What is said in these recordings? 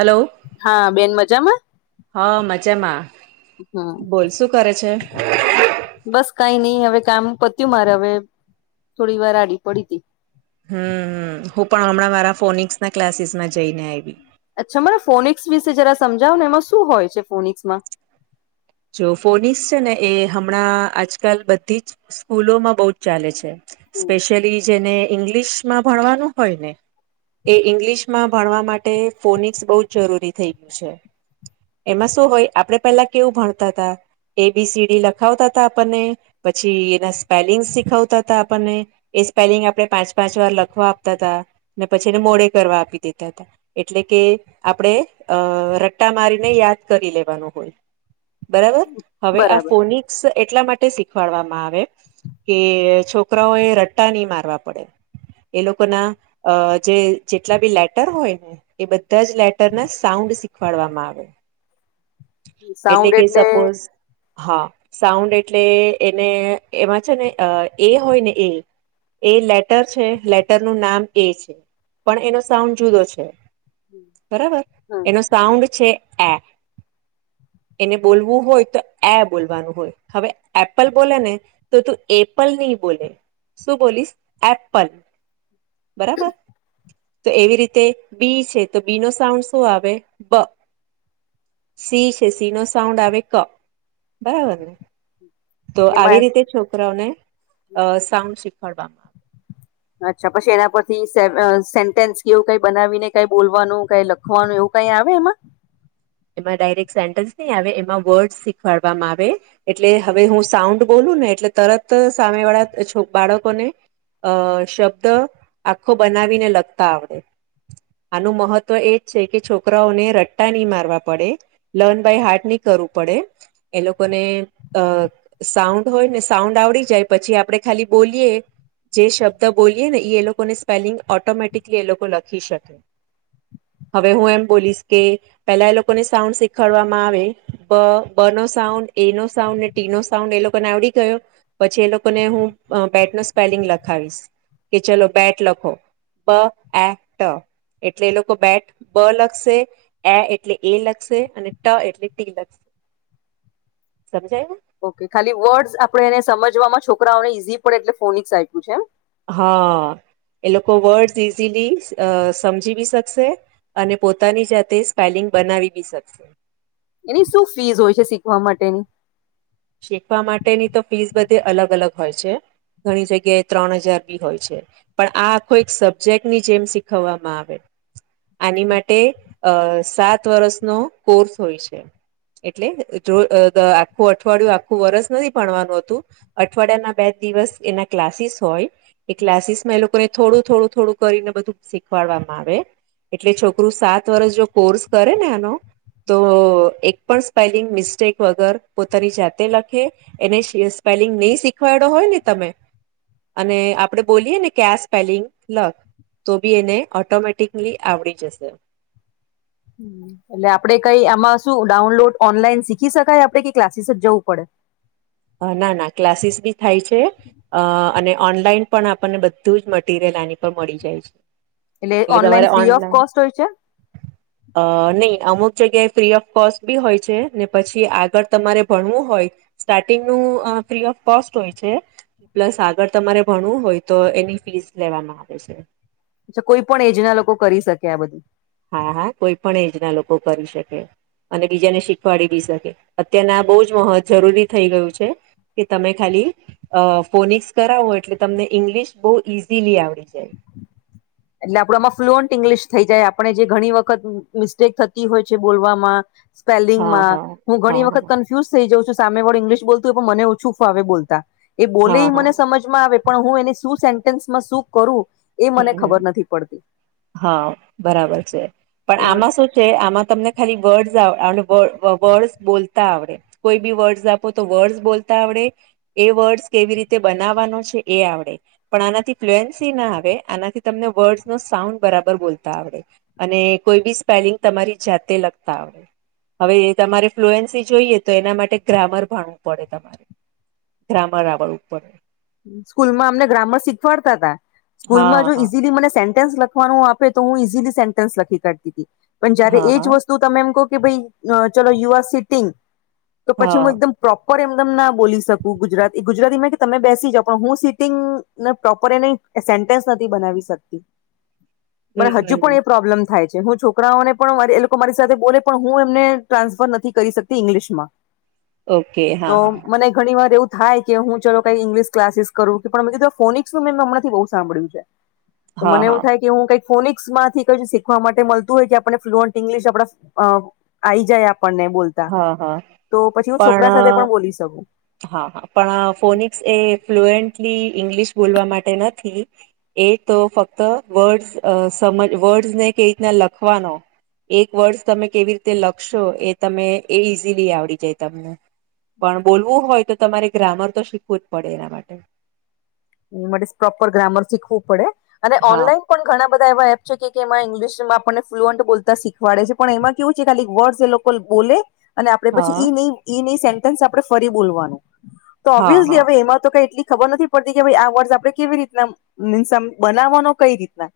Hello હા બેન મજામાં હા મજામાં હમ બોલ શું કરે છે. બસ કઈ નઈ હવે કામ કરતું મારે હવે થોડી વાર આડી પડી તિ હમ હ હું પણ હમણાં મારા ફોનિકસ ના ક્લાસીસમાં જઈને આવી. અચ્છા મને ફોનક્સ વિશે જરા સમજાવો ને એમાં શું હોય છે ફોનક્સ માં. જો ફોનસ છે ને એ હમણાં આજકાલ બધી જ સ્કૂલોમાં બહુ જ ચાલે છે. સ્પેશિયલી જેને ઈંગ્લિશમાં ભણવાનું હોય ને. એ ઇંગ્લિશમાં ભણવા માટે ફોનિક્સ બહુ જ જરૂરી થઈ ગયું છે. એમાં શું હોય આપડે પેલા કેવું ભણતા હતા. એબીસીડી લખાવતા હતા આપણને પછી એના સ્પેલિંગ શીખાવતા હતા આપણને. એ સ્પેલિંગ આપણે પાંચ પાંચ વાર લખવા આપતા હતા ને પછી એને મોડે કરવા આપી દેતા હતા. એટલે કે આપણે અ રટ્ટા મારીને યાદ કરી લેવાનું હોય. બરાબર હવે આ બરાબર ફોનિક્સ એટલા માટે શીખવાડવામાં આવે. કે છોકરાઓ એ રટ્ટા નહી મારવા પડે. એ લોકો ના અ જે જેટલા બી લેટર હોયને. એ બધા જ લેટરના સાઉન્ડ શીખવાડવામાં આવે. એટલે કે સપોઝ. હા સાઉન્ડ એટલે એને એમાં છે ને એ હોય ને એ. એ લેટર છે લેટર નું નામ એ છે પણ એનો સાઉન્ડ જુદો છે. બરાબર હમ એનો સાઉન્ડ છે એ. એને બોલવું હોય તો એ બોલવાનું હોય હવે એપલ બોલે ને. તો તું એપલ નહી બોલે શું બોલીશ એપલ. બરાબર. તો એવી રીતે બી છે તો બી નો સાઉન્ડ શું આવે બ. સિંહ છે સિંહ નો સાઉન્ડ આવે ક બરાબરને. તો એમાં આવી રીતે છોકરાઓને અ સાઉન્ડ શીખવાડવામાં. અચ્છા પછી એના પરથી સેન્ટેન્સ કેવું કઈ બનાવીને કઈ બોલવાનું કઈ લખ. ખવાનું એવું કઈ આવે એમાં. એમાં ડાયરેક્ટ સેન્ટન્સ નહી આવે એમાં વર્ડ શીખવાડવામાં આવે. એટલે હવે હું સાઉન્ડ બોલું ને એટલે તરત સામે વાળા બાળકોને. અ શબ્દ આખો બનાવીને લગતા આવડે. આનું મહત્વ એજ છે કે છોકરાઓને રટ્ટા નહી મારવાડ. પડ લર્ન બાય હાર્ટ નહી કરવું પડે એ લોકોને અ. સાઉન્ડ હોય ને સાઉન્ડ આવડી જાય પછી આપડે ખાલી બોલીએ. જે શબ્દ બોલીએ ને એ એ લોકો ને સ્પેલિંગ ઓટોમેટિકલી એ લોકો લખી શકે. હવે હું એમ પોલીસ કે પેલા એ લોકો સાઉન્ડ શીખડવામાં આવે બ બ નો સાઉન્ડ એ નો સાઉન્ડ ને ટી નો સાઉન્ડ એ લોકો ને આવડી ગયો પછી એ લોકોને હું પેટ ન સ્પેલિંગ લખાવીશ કે ચલો બેટ લખો બ એ ટ એટલે એ લોકો બેટ બ લખશે એ એટલે એ લખશે અને ટ એટલે ટી લખશે સમજાય ઓકે ખાલી વર્ડ્સ આપડણે એને સમજવામાં છોકરાઓને ઈઝી પણે એટલે ફોનિક્સ આપ્યું છે એમ હા એ લોકો વર્ડ્સ ઇઝીલી સમજીવી શકશે અને પોતાની જાતે સ્પેલિંગ બનાવી બી શકશે એની શું ફીસ હોય છે શીખવા માટેની શીખવા માટેની તો ફીસ બધે અલગ અલગ હોય છે. ઘણી જગ્યાએ ત્રણ હજાર બી હોય છે. પણ આ આખો એક સબ્જેક્ટ ની જેમ શીખવવામાં આવે આની માટે અ સાત વર્ષનો કોર્સ હોય છે એટલે જો અઠવાડિયું આખું વરસ નથી ભણવાનું હતું અઠવાડિયા ના બે જ દિવસ એના ક્લાસીસ હોય. એ ક્લાસીસ માં એ લોકોને થોડું થોડું થોડું કરીને બધું શીખવાડવામાં આવે એટલે છોકરું સાત વર્ષ જો કોર્સ કરે ને એનો તો એક પણ સ્પેલિંગ મિસ્ટસ્ટેક વગર પોતાની જાતે લખે એને સ્પેલિંગ નહી શીખવાડડો હોય ને તમે અને આપડે બોલીયએ ને કે સ્પેલિંગ તો બી એને ઓટોમેટિકલી આવડી જશે એટલે આપડે કઈ આમાં શું ડાઉનલોડ ઓનલાઈન શીખી શકાય આપડે કે ક્લાસીસ જવું પડે ના ના ક્લાસીસ બી થાય છે અ અને ઓનલાઈન પણ આપણને બધું જ મટરિયલ આની પર મળી જાય છે. એટલે ઓનલાઈન ફ્રી ઓફ કોસ્ટ હોય છે. [inaudible] અ નહી અમુક જગ્યાએ ફ્રી ઓફ કોસ્ટ બી હોય છે ને પછી આગળ તમારે ભણવું હોય. સ્ટાર્ટિંગ ન ફ્રી ઓફ કોસ્ટ હોય છે. પ્લસ આગળ તમારે ભણવું હોય તો એની ફીસ લેવામાં આવે છે. અછા કોઈ પણ એજ ના લોકો કરી શકે આ બધું હા હા કોઈ પણ એજ ના લોકો કરી શકે અને બીજાને શીખવાડી બી શકે અત્યારના આ બહુ જ મહ જરૂરી થઈ ગયું છે. કે તમે ખાલી અ ફોનિકસ કરાવો એટલે તમને ઇંગ્લિશ બહુ ઈઝીલી આવડી જાય. એટલે આપડ આમાં ફ્લુઅન્ટ ઈંગ્લિશ થઈ જાય આપણે જે ઘણી વખત મિસ્ટેક થતી હોય છે બોલવામાં હા સ્પેલિંગમાં હા હું હા ઘણી વખત હા થ સામેળું ઇંગ્લશ બોલતું હોય પણ મને ઓછું ફ આવે બોતા એ હા બલેલી હા મને સમજ સે શ કરું એ મ હમ હા બરાબર છે પણ તો આમાં શું કે આમાં તમને ખાલી વર્ડસ વર્ડસ બોલતા આવડે. કોઈ બી વર્ડસ આપો તો વર્ડસ બોલતા આવડે. એ વર્ડસ કેવી રીતે બનાવવાનો છે એ આવડે પણ આનાથી ફ્લુએન્સી ના આવે. આનાથી તમને વર્ડસ નો સાઉન્ડ બરાબર બોલતા આવડે. અને કોઈ બી સ્પેલિંગ તમારી જાતે લગતા આવે. હવે તમારે ફ્લુએન્સી જોઈએ તો એના માટે ગ્રામર ભણવું પડે તમારે. ગ્રામર રાવડ ઉપર. સ્કૂલમાં અમને ગ્રામર શીખવાડતા તા હા સ્કૂલમાં જો હા ઈઝીલી મને સેન્ટેન્સ લખ પણ આપે તો હું ઈઝીલી સેન્ટન્સ લખી કરતી હતી પણ જયારે હા એજ હા વસ્ તું તમે એમ કહ કે ભાઈ ચલો યુ આર સિટિંગ તો પછી હું હા એકદમ પ્રોપર એમનેમ ના બોલી શકું ગુજરાતી ગુજરાતી માં કે તમે બેસ [inaudible] હું સીટિંગને પ્રોપર એને સેન્ટન્સ નથી બનાવી શકતી. મને હમ હજુ હમ પણ એ પ્રોબ્લેમ થાય છે હું છોક છોકરાઓને પણ મા એ લોકો મારી સાથે બોલે પણ હું એમને ટ્રાન્સફર નથી કરી શકતી ઇંગ્લિશ માં. ઓકે તો હા હા મને ઘણી વાર એવું હા કે હું ચલો કઈક ઇંગ્લિશ ક્લાસીસ કરું કે પણ મે કીધ ફોનિકસ મે હમણાંથી બહુ સાંભળ્યું છે. તો હા મને હા એવું થ કે હું કઈક ફોનિકસ માંથી કઈ શીખવા માટે મળતું હોય કે આપણે ફ્લુઅન્ટ ઇંગ્લિશ આપડા અ આવી જાય આપણને બોલતા, હા હા તો પછી હું છોકરા સાથે પણ બોલી શકું. હા હા પણ ફોનિક્સ એ ફ્લુએન્ટલી ઇંગ્લિશ બોલવા માટે નથી. એ તો ફક્ત વર્ડ અ સમજ વર્ડસ ને કે રીતના લખવાના. એક વર્ષ તમે કેવી રીતે લખશો, એ તમે એ ઈઝીલી આવડી જાય તમને. પણ બોલવું હોય તો તમારે ગ્રામર તો શીખવું જ પડે એના માટે. માટે પ્રોપર ગ્રામર શીખવું પડે અને હા ઓનલાઈન પણ ઘણા બધા એવા એપ છે કે એમાં ઇંગ્લિશમાં આપણને ફ્લુઅન્ટ બોતા શીખવાડે છે પણ એમાં કેવું છે ખાલી વર્ડ એ લોક બોલે અને આપડે પછી હા ઈન ઈ ઈન સેન્ટન્સ આપણે ફરી બોલવાનું. તો હા ઓબ્વિયસલી હા હવે એમાં તો કઈ એટલી ખબર નથી આ વર્ષ આપણે કેવી રીતના મીન્સ આમ બનાવવાનો કઈ રીતના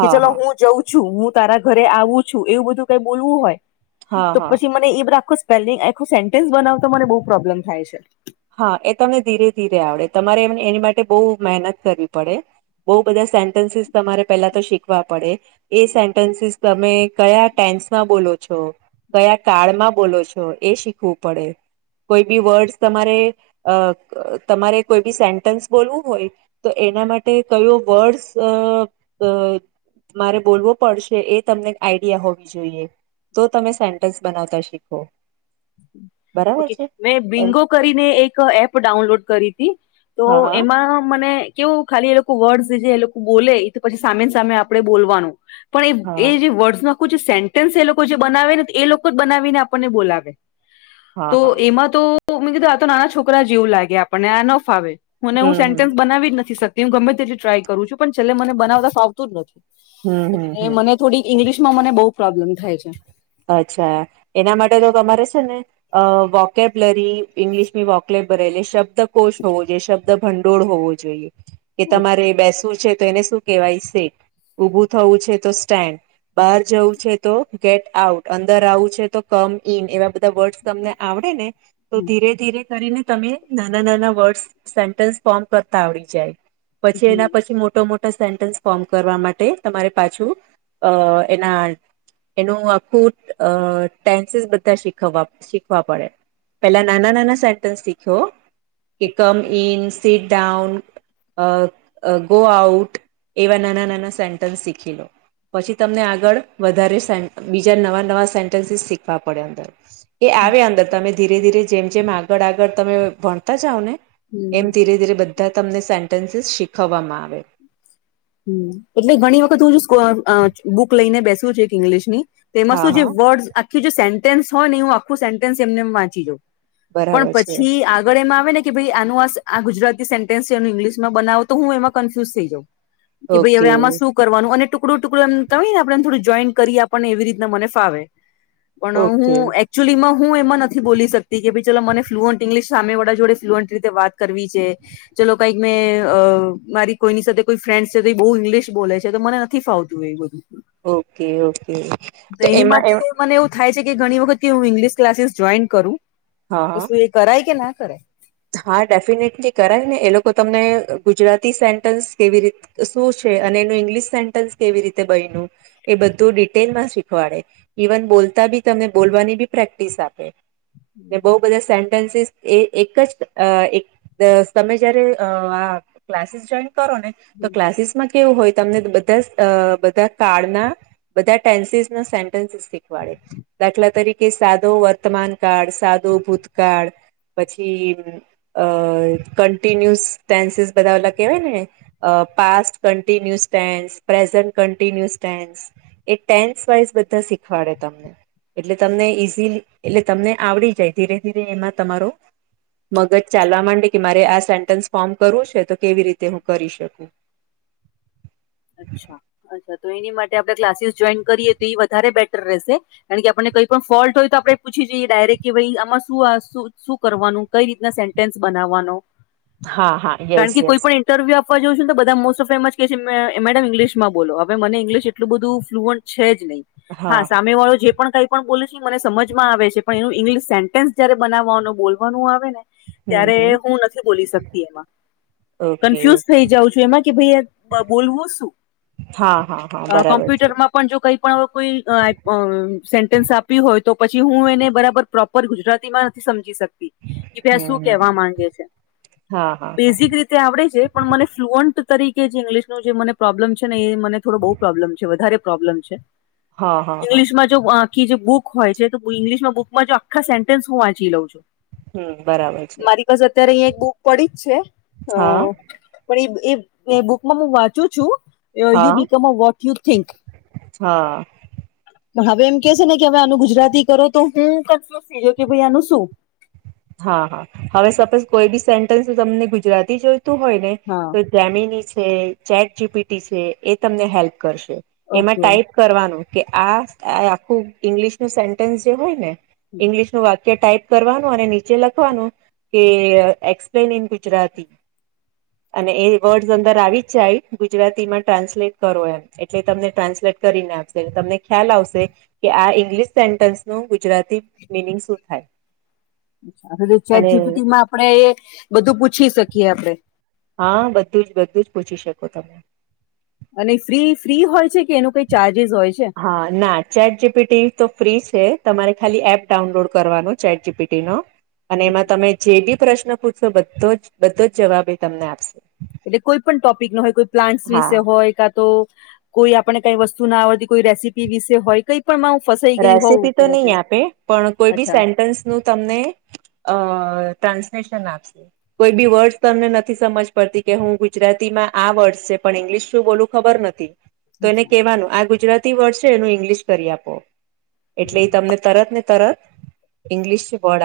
કે ચલો હા હું જઉં છું. હું તારા ઘરે આવું છું, એવું બધું ક બોલવું હોય હા તો હા પછી મને એ રાખો સ્પેલિંગ આખો સેન્ટન્સ બનાવતો મને બહુ પ્રોબ્લેમ થાય છે. હા એ તને ધીરે ધીરે આવડે તમારે એમ એની માટે બહુ મહેનત કરવી પડે. બહુ બધા સેન્ટન્સીસ તમારે પેલા તો શીખવા પડે. એ સેન્ટન્સીસ તમે કયા ટેન્સમાં બોલો છો, કયા કાળમાં બોલો છ છો એ શીખવું પડે. કોઈ બી વર્ડ તમારે અ તમારે કોઈ બી સેન્ટન્સ બોલવું હોય તો એના માટે કયો વર્ડસ અ અ મારે બોલવો પડશે એ તમને આઈડિયા હોવી જોઈએ. તો તમે સેન્ટન્સ બનાવતા શીખો. બરાબર ઓકે છે મેં એમ બિંગો કરીને એક એપ ડાઉનલોડ કરી તી. તો હા એમાં મને કેવું ખાલી એ લોકો વર્ડસ જે એ લોકો બોલે એ પછી સામે સામે આપણેે બોલવાનું. પણ એ હા એ જે વર્ડસ આખું સેન્ટન્સ એ લોકો જે બનાવે ને એ લોકો જ બનાવીને આપણને બોલાવે. હા તો હા એમાં તો મેં કીધું આ તો નાના છોકરા જેવું લાગે આપણને આ ન ફાવે. મને હું સેન્ટેન્સ હમ બનાવી જ નથી શકતી હું ગમે તેથી ટ્રાય કરું છું પણ છેલ્લે મને બનાવતા ફાવતું જ નથી. હમ હમ હમ એ હમ મને થોડીક ઈંગ્લિશમાં મને બહુ પ્રોબ્લેમ થાય છે. અચ્છા એના માટે તો તમારે છે ને અ વોકેબલરી ઇંગ્લિશની વોકલેપ એટલે શબ્દકોષ હોવો જોઈએ, શબ્દ ભંડોળ હોવો જોઈએ કે તમારે બેસવું છે તો એને શું કહેવાય સેટ, ઉભું થવું છે તો સ્ટેન્ડ, બહાર જવું છે તો ગેટ આઉટ, અંદર આવું છે તો કમ ઈન, એવા બધા વર્ડસ તમને આવડે ને તો ધીરે ધીરે કરીને તમે નાના નાના વર્ડ સેન્ટન્સ ફોર્મ કરતા આવડી જાય પછી એના પછી મોટો મોટો સે ફોર્મ કરવા માટે તમારે પાછું અ એના એનું અ ટેન્સીસ બધા શીખવા શીખવા પડે પેલા નાના નાના સેન્ટન્સ શીખ્યો કે come in sit down a a go out એવા નાના નાના સેન્ટન્સ શીખી લો પછી તમને આગળ વધારે બીજા નવા નવા સેન્ટન્સીસ શીખવા પડે અંદર એ આવે અંદર તમે ધીરે ધીરે જેમ જેમ આગળ આગળ તમે ભણતા જાવ ને એમ ધીરે ધીરે બધ ત્યાં તમને સેન્ટન્સીસ શીખવવામાં આવે એટલે ઘણી વખત હું સુ બુક લઈને બેસવું છે એક ઇંગ્લિશ ની તેમાં હા શું જે હા વર્ડ આખું જે સેન્ટેસ હોય ને હું આખું સેન્ટન્સ એમને વાંચી જાઉ પણ બરાબર છે પછી આગળ એમ આવે ને કે ભાઈ આનું આ ગુજરાતી સેન્ટેન્સ છે એ ઇંગ્લિશમાં બનાવો તો હું એમાં કન્ફ્યુઝ થઈ જાઉં કે ભાઈ હવે ઓકે આમાં શું કરવાનું અને ટુકડું ટુકડું એમ ક ને આપણેને થોડું જોઈન કરી આપણને એવી રીતના મને ફાવે પણ ઓકે હું [unintelligible] ચુલીમાં હું એમાં નથી બોલી શકતી કે ભાઈ ચલો મને ફ્લુઅન્ટ ઇંગ્લિશ સામેવાળા જોડે ફ્લુઅન્ટ રીતે વાત કરવી છે. ચાલલો કઈક મેં અ મારી કોઈની સાથે કોઈ ફ્રેન્ડ થી બહુ ઇંગ્લિશ બોલે છે તો મને નથી ફાવતું એ બધું ઓકે ઓકે તો એની એમાં એમ માટે મને એવું થાય છે કે ઘણી વખત હું ઇંગ્લિશ ક્લાસીસ જોઈન કરું હા તો શું એ કરાય કે ના કરાય હા ડેફિનેટલી કરાય ને એ લોકો તમને ગુજરાતી સેન્ટન્સ કેવી રીતે શું છે અને એનું ઈંગ્લિશ સેન્ટન્સ કેવી રીતે બયનું એ બધું ડિટેલમાં શીખવાડે ઇવન બોલતા બી તમને બોલવાની બી પ્રેક્ટિસ આપે ને બહુ હમ બધા સેન્ટન્સીસ એ એક જ અ એક તમે જયારેઅ ક્લાસીસ જોઈન કરો ને તો ક્લાસીસ કેવું હોય તમને બધા અ બધા કાળના બધા ટેન્સીસ ના સેન્ટન્સીસ શીખવાડે દાખલા તરીકે સાદો વર્તમાન કાળ સાદો ભૂતકાળ પછી અ કન્ટિન્યુસ ટેન્સીસ બવેલા કેવાય ને અ પાસ્ટ કન્ટિન્યુ સ્ટન્સ પ્રેઝન્ટ કન્ટિન્ય સન્સ એક ટેન્થ વાઈઝ બધા શીખવાડે તમને એટલે તમને ઈઝીલી એટલે તમને આવડી જાય ધીરે ધીરે એમાં તમારો મગજ ચાલવા માંડે કે મારે આ સેન્ટન્સ ફોર્મ કરવું છે તો કેવી રીતે હું કરી શકું અચ્છા અચ્છા તો એની માટે આપણે ક્લાસીસ જોઈન કરીએ તો એ વધારે બેટર રહેશે કારણ કે આપણને કઈ પણ ફોલ્ટ હોય તો આપડણે પૂછી જઈએ ડાયરેક્ટ કે ભાઈ આમાં શુંું શું કરવાનું કઈ રીતના સેન્ટેન્સ બનાવવાનું હા હા કારણ યસ કે કોઈ યસ. પણ ઇન્ટરવ્યુ આપવા જોઉં છુંને બધા મોસ્ટ ઓ ફેમ કે મેડમ ઇંગ્લિશમાં બોલો હવે મને ઇંગ્લિશ એટલું બધું ફ્લુઅન્ટ છે જ નહીં હા સામે વાળો જે પણ કઈ પણ બોલ છે મને સમજમાં આવે છે પણ એનું ઇંગ્લિશ સેન્ટેન્સ જયારે બનાવવાનું બોલવાનું આવે ને હમ ત્યારે હમ હું નથી બોલી શકતી એમાં ઓકે કન્ફ્યુઝ થઈ જાઉં છું એમાં કે ભાઈ બ- બોલવું શું હા હા હા અ બરાબર છે કોમ્પ્યુટરમાં પણ જો કઈ પણ કોઈ અ સેન્ટન્સ આપ્યું હોય તો પછી હું એને બરાબર પ્રોપ ગુજરાતીમાં નથી સમજી શકતી કે ભાઈ હમ શું કેવા હમ. માંગે છે હા હા હા બેઝિક રીતે તે આવડે છે પણ મને ફ્લુઅન્ટ તરીકે જે ઇંગ્લિશ પ્રોબ્લેમ છે ને એ મને થોડો બહુ પ્રોબ્લેમ છે વધારે પ્રોબ્લેમ છે હા હા હા ઇંગ્લશમાં આખી જે બુક હોય છે તો ઇંગ્લિશમાં બુકમાં આખા સેન્ટેન્સ હું વાંચી લઉં છું હમ બરાબર છે મારી પાસે અત્યારે અહીયાં એક બુક પડી જ છે હા અ પણ એ એ બુકમાં હું વાંચું છું યુ હા become a what you think. હા. પણ હવે એમ કે છે ને કે હવે આનું ગુજરાતી કરો તો હું કન્ફ્યુઝ થઈયો કે ભાઈ આનું શું. હા હા હવે સપોઝ કોઈ બી સેન્ટન્સ તમને ગુજરાતી જોઈતું હોય ને, હા તો ગમીની છે ચેટ જી પી ટી છે એ તમને હેલ્પ કરશે, એમાં ઓકે ટાઈપ કરવાનું કે આ આખું ઈંગ્લિશ નું સેન્ટન્સ જે હોય ને. ઈંગ્લિશનું વાક્ય ટાઈપ કરવાનું અને નીચે લખવાનું. કે એક્સપ્લેન ઇન ગુજરાતી. અને એ વર્ડસ અંદર આવી જ જાય ગુજરાતીમાં ટ્રાન્સલેટ કરો એમ એટલે તમને ટ્રાન્સલેટ કરીને આપે. તમને ખ્યાલ આવશે, કે આ ઇંગ્લિશ સેન્ટન્સ નું ગુજરાતી મિનિંગ શું થાય. ચેટ અને જી બી ટી માં આપડે, એ બધું પૂછી શકીએ આપડે. હા બધું જ બધું જ પૂછી શકો તમે. અને ફ્રી ફ્રી હોય છે કે એનું કઈ ચાર્જિસ હોય છે? હા ના ચેટ જી પી ટી તો ફ્રી છે તમારે ખાલી એપ ડાઉનલોડ કરવાનો ચેટ જી પી ટી નો. અને એમાં એટલે તમે જે બી પ્રશ્ન પૂછશો બધો જ બધો જ જવાબ એ તમને આપશે. એટલે કોઈ પણ ટોપિક ન હોય કોઈ પ્લાન્ટસ વિશે હા હોય કા તો કોઈ આપણે કઈ વસ્તુ ના આવડતી કોઈ રેસીપી વિશે હોય કઈ મા હું ફશે રેસીપી તો નહીં આપે, પણ કોઈ બી અચ્છા સેન્ટન્સ નું તમને અ ટ્રાન્સલેશન આપશે. કોઈ બી વર્ડ્સ તમને નથી સમજ પડતી કે હું ગુજરાતીમાં આ વર્ડસ છે, પણ ઇંગ્લિશ શું બોલું ખબર નથી, તો એને અચ્છા કેવાનું આ ગુજરાતી વર્ડ છે એનું ઇંગ્લિશ કરી આપો. એટલે હમ. એ તમને તરત ને તરત ઈંગ્લિશ વર્ડ